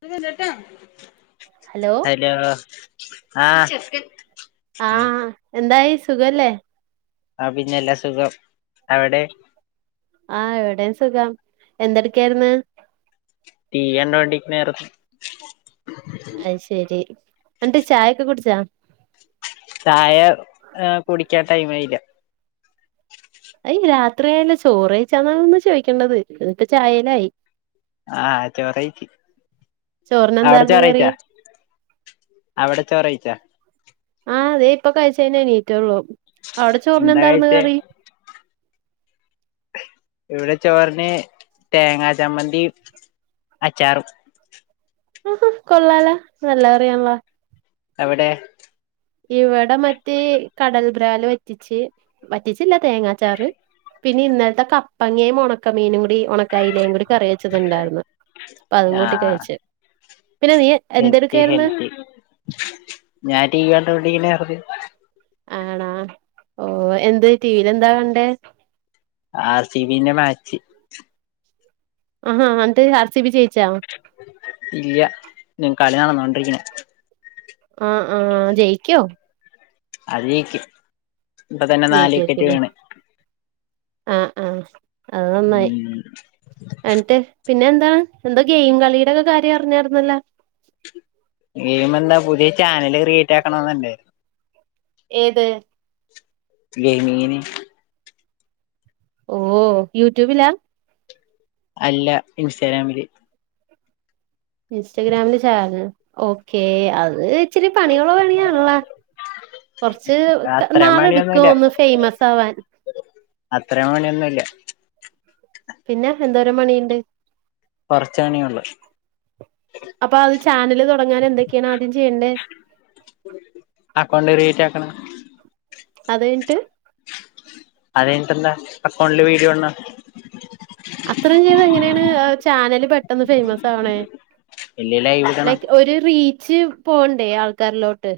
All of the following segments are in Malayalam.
പ്പ വരാട്ടോ ഹലോ ആഹ് ആഹ് എന്തായി സുഖല്ലേ ആ പിന്നെല്ലാ സുഖം അവിടെ? ആഹ് ഇവിടെയും സുഖം എന്തടക്കായിരുന്ന്? തീയുണ്ട് വണ്ടിക്ക് നേർ അത് ശരി. എന്നിട്ട് ചായയൊക്കെ കുടിച്ചാ? ചായ കുടിക്കാ ടൈമായി ല്ല അയ് രാത്രിയായല്ലോ ചോറ് കയിച്ചാന്ന് ആണ് ചോദിക്കേണ്ടത് എന്നിട്ട് ചായേലായി. ആഹ് ചോറ് കഴിച്ചു ചോറിന് അവിടെ എന്താർന്ന് ചോറ് കറി കഴിച്ചോ അവിടെ ചോറ് കഴിച്ചോ? ആഹ് അതെ ഇപ്പ കഴിച്ചു കഴിഞ്ഞു എണീറ്റുള്ളൂ. അവിടെ ചോറിന് എന്താ എന്താര്ന്ന് കഴിച്ചേ കറി. ഇവിടെ ചോറിന് തേങ്ങാ ചമ്മന്തി അച്ചാറും ഹ ഹ കൊള്ളാലോ നല്ല കറിയാണല്ലോ. എവിടെ ഇവിടെ മറ്റേ കടൽ ബ്രാല് വറ്റിച്ച് വറ്റിച്ചില്ല തേങ്ങാച്ചാറ് പിന്നെ ഇന്നൽത്തെ കപ്പങ്ങയും ഒണക്കമീനും കൂടി ഉണ തൈലേ കൂടി കറി വച്ചത്ണ്ടായിര്ന്നു അപ്പോ അതും കൂട്ടി ആഹ് കഴിച്ച്. പിന്നെ നീ ഹെൽത്തി എന്തെടുക്കായിരുന്നു ഹെൽത്തി ഞാൻ ടിവി കണ്ടോണ്ട് [unintelligible] ആണാ ഓ എന്ത് ടിവിൽ എന്താ കണ്ടേ? ആർ സി ബി ന്റെ മാച്ച്. ആഹ്‌ അന്ത്‌ ആർ സി ബി ജെയ് ഇല്ല ഞൻ കളി നടന്നൊണ്ട് ജയിക്കണം. ആഹ്‌ ആഹ്‌ ജയിക്കോ? അത് ജയിക്കും. ഇപ്പോ തന്നെ നാല് വിക്കറ്റ് ജയിക്കായിരിക്കുംല്ലേ വീണ്. ആഹ് ആഹ്‌. അത് നന്നായി ഉം എനിട്ട് പിന്നെ ന്താ. എന്താ എന്താ ഗെയിം കളിയുടെക്കെ കാര്യം അറിഞ്ഞായിരുന്നല്ലോ. ഗയ്മെന്ന പുതേ ചാനൽ [unintelligible] ട്ട്ണത് ണ്ട് ഏത് ഗനീനി ഓഹ് യൂട്യൂബിലാ അല്ല ഇൻസ്റ്റാഗ്രാമില് ഇൻസ്റ്റാഗ്രാമിൽ ചാനൽ ഒക്കെ അത് ച്ചിരി പണികളൊ പണിയാണല്ലോ കൊർച് ക അത്രയും പണിയൊന്നുല്ല നാള്ട്ക്കും ന്ന് ഫേമസാവാൻ അത്രയും പണിയൊന്നുല്ല പിന്നെ എന്തോരം പണിയ്ണ്ട് കൊറച്ച് പണിയൊള്ളു അപ്പൊ അഹ് ചാനല് തൊടങ്ങാനെന്തൊക്കെയാണ് ആദ്യം ചെയ്യെണ്ടെ അക്കൗണ്ട് ക്രിയേറ്റ് ആക്കണം അത് കൈഞ്ഞിട്ട് അതൈഞ്ഞിട്ടെന്താ അക്കൗണ്ടിൽ വീഡിയോ വന്ന് അത്രേം ചെയ്ത എങ്ങനേണ് ചാനല് പെട്ടെന്ന് ഫേമസ് ആവ്ണെ ഇല്ലേ ലൈവ് ഇടണം ലൈക്‌ ഒരു റീ ജ്ജ് പോവ്ണ്ടേ ആൾക്കാരിലോട്ട്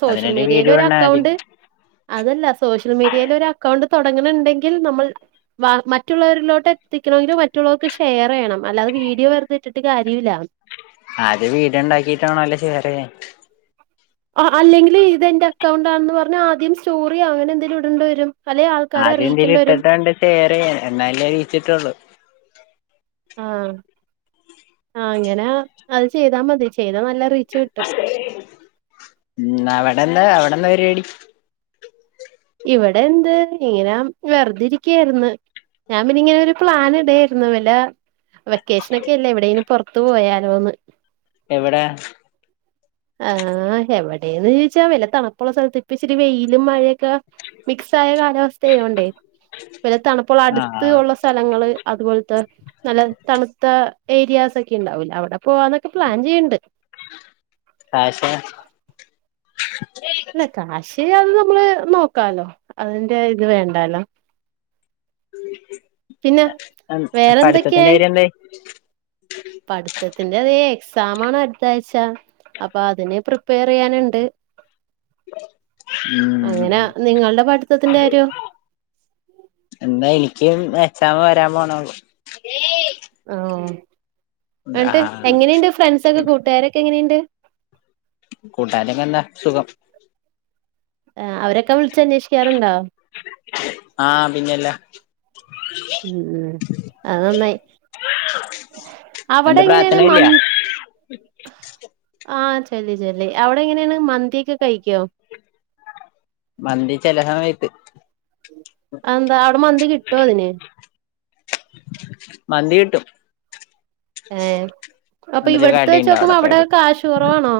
സോഷ്യൽ അതിനൊരു വീഡിയോ ഇടണം ആദ്യം മീഡിയയിലൊരെക്കൗണ്ട് അതല്ല സോഷ്യൽ മീഡിയൽ ഒരെക്കൗണ്ട് തൊടങ്ങ്ണ് ണ്ടെങ്കിൽ നമ്മൾ വ മറ്റുള്ളവരിലേക്ക് എത്തിക്കണെങ്കിൽ മറ്റുള്ളവർക് ഷെയറെയ്യണം അല്ലാതെ വീഡിയോ വെറുതെ ട്ടിട്ട് കാര്യല്ല ആദ്യം വീഡിയോണ്ടാക്കീട്ടാണല്ലോ ഷെയറെയ്യാ അ അല്ലെങ്കിലും ഇതെന്റെ അക്കൗണ്ട ണെന്ന് പർഞ് ആദ്യം സ്റ്റോറി അങ്ങനെ ന്തേലും ഇടണ്ടി വരും അല്ലെ ആൾക്കാരെ ആദ്യന്തേലും അറിയിക്കേണ്ടി ഇട്ട് വരും ട്ടാണ്ട് ഷെയറെയ്യാ എന്നാലേ റീച്ച്ട്ടൊള്ളു ആഹ് അങ്ങനെ അഹ് ചെയ്താ മതി ചെയ് ത നല്ല റീച്ച് കിട്ടും ന്നതാ അവ്ടെന്താ പരിവാടി ഇവ്ടെന്ത്‌ ഇങ്ങനെ വേർതെരിക്കാർന്നു ഞാ പിന്നെങ്ങനൊര് പ്ലാന് ടേർന്നു വല്ല വെക്കേഷനൊക്കെല്ലെ എവിടേലും പൊർത്ത് പോയാലോന്ന് എവ്ടെ ഏഹ് എവ്ടെ ന്ന്ചോയ്ച്ച വല്ല തണുപ്പുള്ള സ്ഥലത്ത് പ്പോ ഇച്ചിരി വെയിലും മഴൊക്കെ മിക്സ് ആയ കാലാവസ്ഥായോണ്ടേ [unintelligible] തണുപ്പുള്ള അട്ത്ത് ആഹ് ഉള്ള സ്ഥലങ്ങള് അതുപോൽത്ത നല്ല തണുത്ത ഏരിയാസൊക്കെ ഇണ്ടാവൂലെ അവ്ടെ പോവാന്നൊക്കെ പ്ലാൻ ചെയ്യ്ണ്ട്‌ കാശ ഇന്ന കാശ് [unintelligible] നമ്മള് നോക്കാലോ അതിന്റെ ത് വേണ്ടാലോ പിന്നെ പഠ്തത്തിന്റെ വേറെന്തൊക്കെയായി കാര്യന്തായി പഠിത്തത്തിന്റെ അതേ എക്സാമാണ് അട്ത്താഴ്ച്ച അപ്പൊ അതിന് പ്രിപ്പേറെയ്യാന്ണ്ട് ഉം അങ്ങനാ നിങ്ങള്ടെ പഠിത്തത്തിന്റെ കാര്യോ വെ എക്സാമ് വരാ പോണോള്ളു ആണോ എന്ട്ട് ആഹ് എങ്ങനെയ്ണ്ട് ഫ്രണ്ട്സൊക്കെ കൂട്ടാരൊക്കെ എങ്ങനെയ്ണ്ട് കൂട്ടാരൊക്കന്നാ സുഖം ആഹ് അവരൊക്കെ വിളിച്ച് അന്വേഷിക്കാറ്ണ്ടോ ആഹ് പിന്നെല്ല ഉം അത് നന്നായി അവിടെ എന്ത് എങ്ങനേണ് പ്രാർത്ഥന ഇല്ല മന് ആ ചെല്ലി ചെല്ലി അവിടെ എങ്ങനേണ് മന്തിയൊക്കെ കഴിക്കോ മന്തി ചെലെ സമയ ത്ത് അഹ് എന്താ മന്തി കിട്ടോ അതിന് മന്തി കിട്ടും ഏ അപ്പൊ എന്തൊരു ഇവിടുത്തെ കടയുണ്ട് വെച്ചോക്കുമ്പോ പോയ അവിടെ കിട്ടും കാശ് കുറവാണോ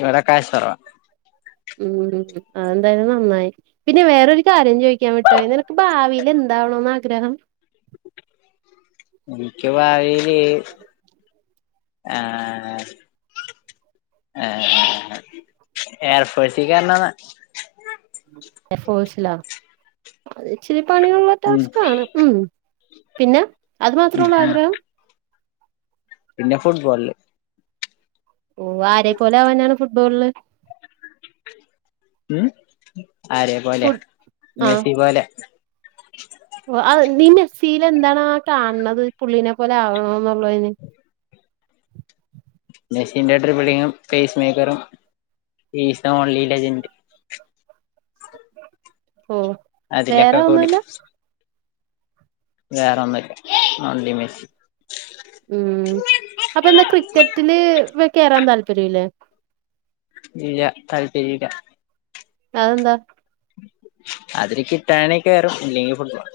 ഇവിടെ കാശ് കുറവാ ഉം അതെന്തായാലും നന്നായി പിന്നെ വേറൊരു കാര്യം ചോദിക്കാൻ വിട്ടോയി നിനക്ക് ഭാവിൽ എന്താവണോന്ന് ആഗ്രഹം എനിക്ക് ഭാവിൽ ആ ആ എയർഫോഴ്സി കാരണന്നാ എഫോസ് അത് ഇച്ചിരി പണിയുള്ള ഉം ടാസ്ക്കാണ് ഉം പിന്നെ അത് മാത്രേ ഉം ഉള്ളൂ ഉം ആഗ്രഹം പിന്നെ ഫുട്ബോളിൽ ഓ ആരെ പോലെ അവാനാണ് ഫുട്ബോളിൽ ഉം ആരെയ ഫു പോലെ മെസി പോലെ ഒന്നും ഇല്ല നീ മെസിൽ എന്താണ് ആ കാൺനത് പുള്ളീനെ പോലെ ആവണ ള്ളോൻ മെസിന്റെ ട്രിപ്പിളിങ്ങും ഫേസ് മേക്കറും പീസ്സ് ഓൺലി ലജന്റ് ഒന്നും കേൾക്കുന്നില്ല അതിലൊക്കെ കൂടി വേറെ ഒന്നുല്ല ഒൺലി മെസി ഉം അപ്പൊ എന്താ ക്രിക്കറ്റില് വേം കേറാൻ താല്പര്യല്ലേ ഇല്ല താല്പര്യല്ല അതെന്താ? അതിൽ കിട്ടാണേ കയറും ഇല്ലെങ്കിൽ ഫുട്ബോൾ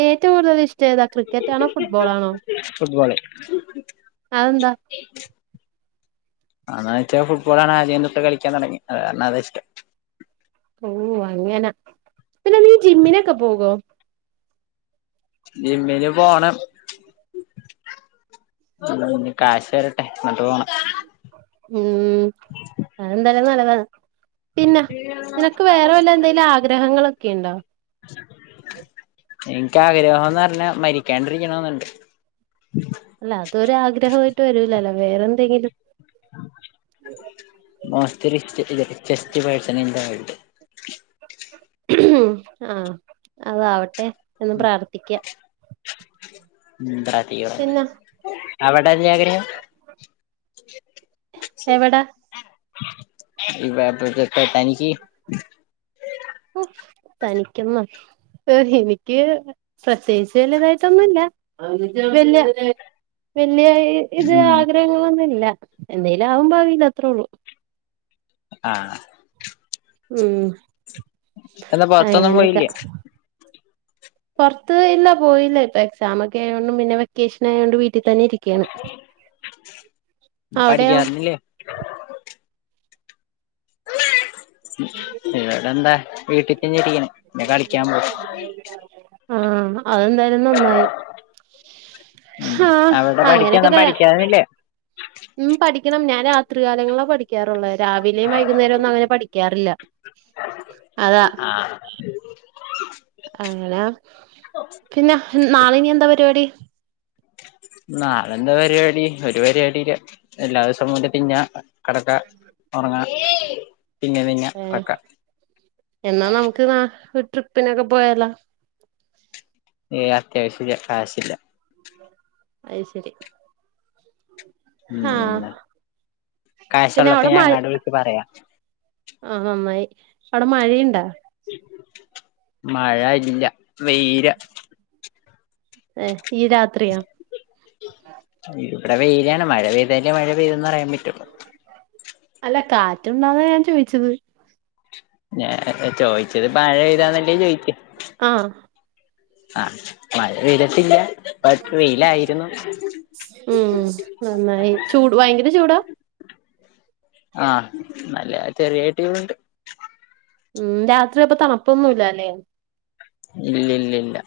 ഏറ്റവും കൂടുതൽ ഇഷ്ടം ഏതാണ് ക്രിക്കറ്റ് ആണോ ഫുട്ബോൾ ആണോ ഉ അതെന്താ? അതായത് ഫുട്ബോളാണ് ആദ്യം തൊട്ട് കളിക്കാൻ തുടങ്ങി അത് കാരണം അത് ഇഷ്ടം ഓ അങ്ങനെ പിന്നെ നീ ജിമ്മിനൊക്കെ പോകുവോ? ജിമ്മില് പോണം കാഷ് ഉം അതെന്താലും നല്ലതാണ്. ഒന്നും കേൾക്കുന്നില്ല പിന്നെ നിനക്ക് വേറെ വല്ല എന്തെങ്കിലും ആഗ്രഹങ്ങളൊക്കെയുണ്ടോ? എൻ്റെ ആഗ്രഹമെന്ന് പറഞ്ഞാൽ മരിക്കാണ്ടിരിക്കണമെന്നുണ്ട്. അല്ല അതൊരാഗ്രഹമായിട്ട് വരൂല്ലല്ലോ വേറെന്തെങ്കിലും ബസ് ഇ ഇ ചസ് പഴസനൽ ആഹ് അതാവട്ടെ എന്ന് പ്രാർത്ഥിക്കാം [unintelligible] അയ്യോടാ പിന്നെ അവട് തനിയാഗ്രഹാ എവടാ ഇവാ പ്രജ [unintelligible] തനിക്ക് ഓ തനിക്കൊന്ന് എനിക്ക് പ്രത്യേകിച്ച് വലുതായിട്ടൊന്നുല്ല. വല്യ വ വല്ല്യായി ഇത് ഉം ആഗ്രഹങ്ങളൊന്നില്ല എന്തേലും ആവും ഭാവീല് അത്രേ ഉള്ളൂ ആഹ് ഉം എന്നാ പുറത്തൊന്നും പോയില്ലെ പുറത്ത് ഇല്ല പോയില്ല ഇപ്പൊ എക്സാമൊക്കെ ആയകൊണ്ടും പിന്നെ വെക്കേഷനായകൊണ്ട് വീ ട്ടിതന്നെ ഇരിക്കയാണ്. അവിടെയോ? പഠിക്കാറില്ലേ വേറെന്താ വീട്ടി തന്നെ ഇരിക്കണു [inaudible] ആഹ അതെന്തായാലും നന്നായി ആഹ് അവിടെ പഠിക്കാന്ന അങ്ങനെയൊക്കെ പഠിക്കാനില്ലേ രാത്രി കാലങ്ങളാ പഠിക്കാറുള്ളേ രാവിലേം വൈകുന്നേരൊന്നും അങ്ങനെ പഠിക്കാറില്ല അതാ ആഹ് അങ്ങനാ പിന്നെ നാളെയിനി എന്താ പരിപാടി നാളെയെന്താ പരിപാടി ഒരു പരിപാടീല്ല എല്ലാ ദിവസോം പോലെ തിന്നാ കിടക്കാ ഉറങ്ങാ തിന്ന തിന്ന ഏ കിടക്ക എന്നാ നമുക്ക് നാ ഹു ട്രിപ്പിനൊക്കെ പോയാലാ? ഏ അത്യാവശ്യ കാശില്ല. അത് ശരി ഉം ആഹ് കാശ് പിന്നെ ഒള്ളപ്പ അവിടെ ഞാൻ മഴ അങ്ങാട് വിളിച്ച് പറയാ. ആഹ് നന്നായി അവിടെ മഴയുണ്ടാ? മഴയില്ലാ വെയിലാ. ഏ ഈ രാത്രിയാ ഇവിടെ വെയിലാണ് മഴ പെയ്താലേ മഴ പെയ്തെന്ന് പറയാൻ പറ്റു അല്ല കാറ്റ് ഉണ്ടോന്നാ ഞാൻ ചോദിച്ചത് ഞാ ചോ ച്ചത് മഴ പെയ്താന്നല്ലേ ചോദി ആഹ് ആഹ് മഴ പെയ്തിട്ടില്ല ബട്ട് വെയിലായിരുന്നു ഉം നന്നായി ചൂട് ഭയങ്കര ചൂടാ ആഹ് നല്ല ചെറിയായിട്ട് ചൂട്ണ്ട് ഉം രാത്രി അപ്പൊ തണുപ്പൊന്നൂല്ലാല്ലേ ഇല്ലില്ലില്ലാ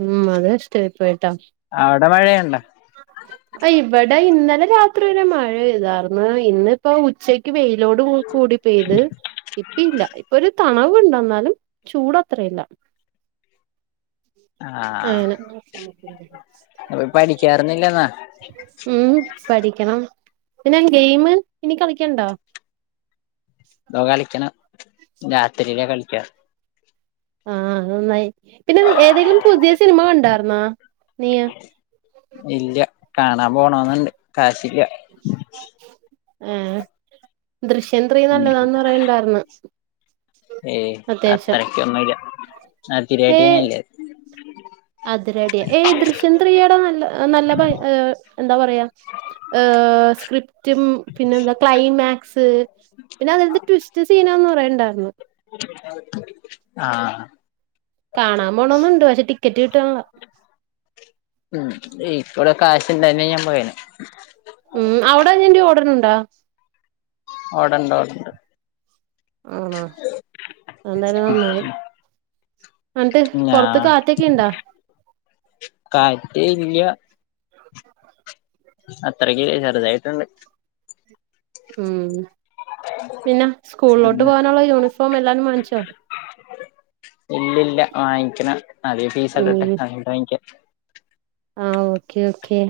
ഉം അത് കഷ്ടായിപ്പോയി അവിടെ മഴയൊണ്ടാ അഹ് ഇവിടെ ഇന്നലെ രാത്രി വരെ മഴ പെയ്താരുന്ന് ഇന്നിപ്പോ ഉച്ചക്ക് പെയ് ലോഡ് കൂടി പെയ്ത് ഇപ്പില്ലാ ഇപ്പൊരു തണവ് ചൂടിണ്ടെന്നാലും ചൂടത്രയില്ലാ ആഹ് അങ്ങനെ അപ്പൊ പഠിക്കാറൊന്നില്ലെന്നാ ഉം പഠിക്കണം പിന്നെ ഗെയിമ് ഇനി കളിക്കണ്ടോ? ഇതോ കളിക്കണം രാത്രിയിലാ കളിക്കാ ആഹ് അത് നന്നായി. പിന്നെ നീ ഏതെലും പുതിയ സിനിമ കണ്ടാ? [unintelligible] ഇല്ല കാണാൻ പോണോന്നൊണ്ട് കാശില്ല. ഏഹ് ദൃശ്യം ത്രീ ഉം നല്ലതാന്ന് പറയുന്നുണ്ടാർന്ന്. ഏയ് അത്രക്കൊന്നൂല്ല. ഏഹ് അതിരടി ഏഹ് ദൃശ്യം ത്രീയുടെ നല്ല നല്ല ഭം ഏഹ് എന്താ പറയാ ഏഹ് സ്ക്രിപ്റ്റും പിന്നെ എന്താ ക്ലൈമാക്സ് പിന്നെ അതിനാത്ത് ട്വിസ്റ്റ് സീനാന്ന് പറയ്ന്ന് ഞ്ഞാർന്ന്- ആഹ് കാണാൻ പോണോന്നുണ്ട് പക്ഷെ ടിക്കറ്റ് കിട്ട് ട്ടണില്ല ഉം ഈക്കൂടെ കാശ് ഇണ്ടായിരുന്നേ ഞാൻ പോയേനെ ഉം അവിട ഇതിന്റെ ഓടറിണ്ടാ? ഓടണ്ട് ഓടണ്ട്- ആണ എന്തായാലും നന്നായി എന്നിട്ട് പൊറത്ത് കാറ്റൊക്കെ ഇണ്ടാ കറ്റ് ഇല്ലൃ അത്രക്ക് ചെറുതായിട്ടുണ്ട് ഉം പിന്നെ സ്കൂളിലോട്ട് ഉം പോവാനുള്ള യൂണിഫോം എല്ലാരും വാങ്ങിച്ചോ- ഇല്ലി ഇല്ല വാങ്ങിക്കണ- ആദ്യം പീസടട്ടെ ഉം അത വാങ്ങിക്കാം ആഹ് ഓക്കേ ഓക്കെ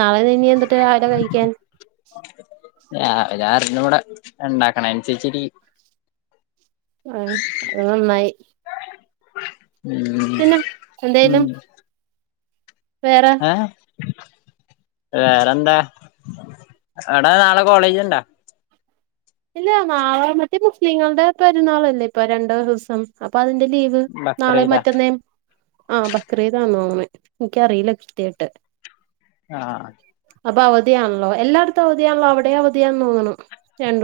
നാളെ നീ ഇനിഎന്തുട്ട് രാവില കഴിക്കാൻ- രാവിലെ അറിഞ്ഞുകൂടാ ണ്ടാക്കണം അനുസരിച്ചിരിക്കും ആഹ് അത് നന്നായി- ഉം പിന്നെ എന്തായാലും ഏ വേറെന്താ അവിടാ നാളെ കോളേജ്ണ്ടാ- ഇല്ല നാളെ മറ്റേ മുസ്ലിങ്ങളുടെ പെരുന്നാളല്ലേ ഇപ്പരണ്ട ദിവസം അപ്പൊ അതിന്റെ- ലീവ് നാളെ ബക്രീദാ മറ്റന്നേ ആ ബക്രീതാന്നതോന്നെ- എനിക്കറിയില്ല കൃത്യായിട്ട് ആ അപ്പൊ അവധിയണല്ലോ എല്ലായിടത്തും അവധിയാണല്ലോ അവിടെ അവധിയാന്ന് തോന്നുണു രണ്ട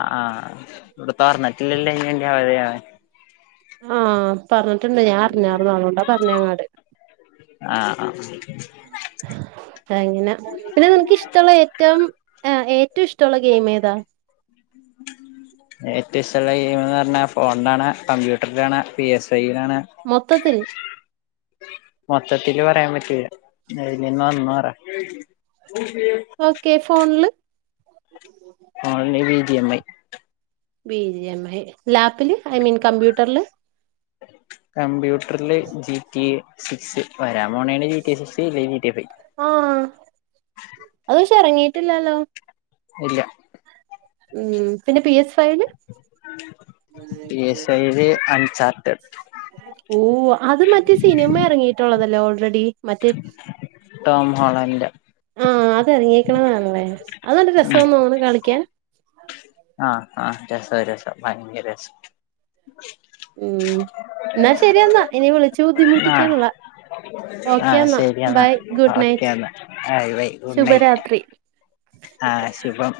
ആ ഇവിടെ തോർനിട്ട ഇല്ലില്ല [unintelligible] അത [unintelligible] ആ പറഞ്ഞിട്ടുണ്ട് ഞാൻ [unintelligible] പറഞ്ഞങ്ങാട് ആഹ് ആഹ് എങ്ങനെ പിന്നെ നിനക്ക് ഇഷ്ടൊള്ള ഏറ്റവും ഏ ഏറ്റോം ഇഷ്ടൊള്ള ഗെയിം ഏതാ ഏറ്റോം ഇഷ്ടൊള്ള ഗെയിംന്ന് പറഞ്ഞാ ഫോൺ കാണാ കമ്പ്യൂട്ടറ് കാണാ പി എസ് കാണാ മൊത്തത്തിൽ മൊത്തത്തി ല് [unintelligible] പറയാൻ പറ്റൂല്ല ഇതിൽ നിന്ന് ഒന്ന് പറ ഓക്കെ ഫോണില് ഓൺലൈൻ വീതിയമ്മമായി ബിജിഎം ഐ ലാപ്പില് ഐ മീൻ കമ്പ്യൂട്ടറില് കമ്പ്യൂട്ട റില് ജിപി എ സിക്സ് വരാ മോണ ജി ടീ സിക്സ് അല്ലെ ജി ടീ ഫൈവ് ആ അത് പക്ഷെ എറങ്ങീട്ടില്ലാല്ലോ ഇല്ല ഉം പിന്നെ പി എസ് പി എസ് ഐയില് അൺചാർട്ടഡ് [unintelligible] ഓ അതു മറ്റേ സിനിമ എറങ്ങിയിട്ടൊളളതല് ഓൾറെഡി മറ്റേ ടോം ഹോളണ്ട് ആ അതെറങ്ങിയേക്കണതാണല്ലേ അത് നല്ല ഉം രസാന്നു തോന്നണു കളിക്കാൻ ആ [inaudible] ആ ആ രസാ രസാ ഭയങ്കര രസം ഉം എന്നാ ശരിയെന്നാ ഇനി വിളിച്ചു ആഹ് ബുദ്ധിമുട്ടിക്കണില്ല ആഹ് ഓക്കെന്നാ ശരിയെന്നാ ബൈ ഗുഡ് ഓക്കെ നൈറ്റ് എന്നാ ബൈ ബൈ ഗുഡ് നൈറ്റ് ശുഭരാത്രി ആഹ് ശുഭം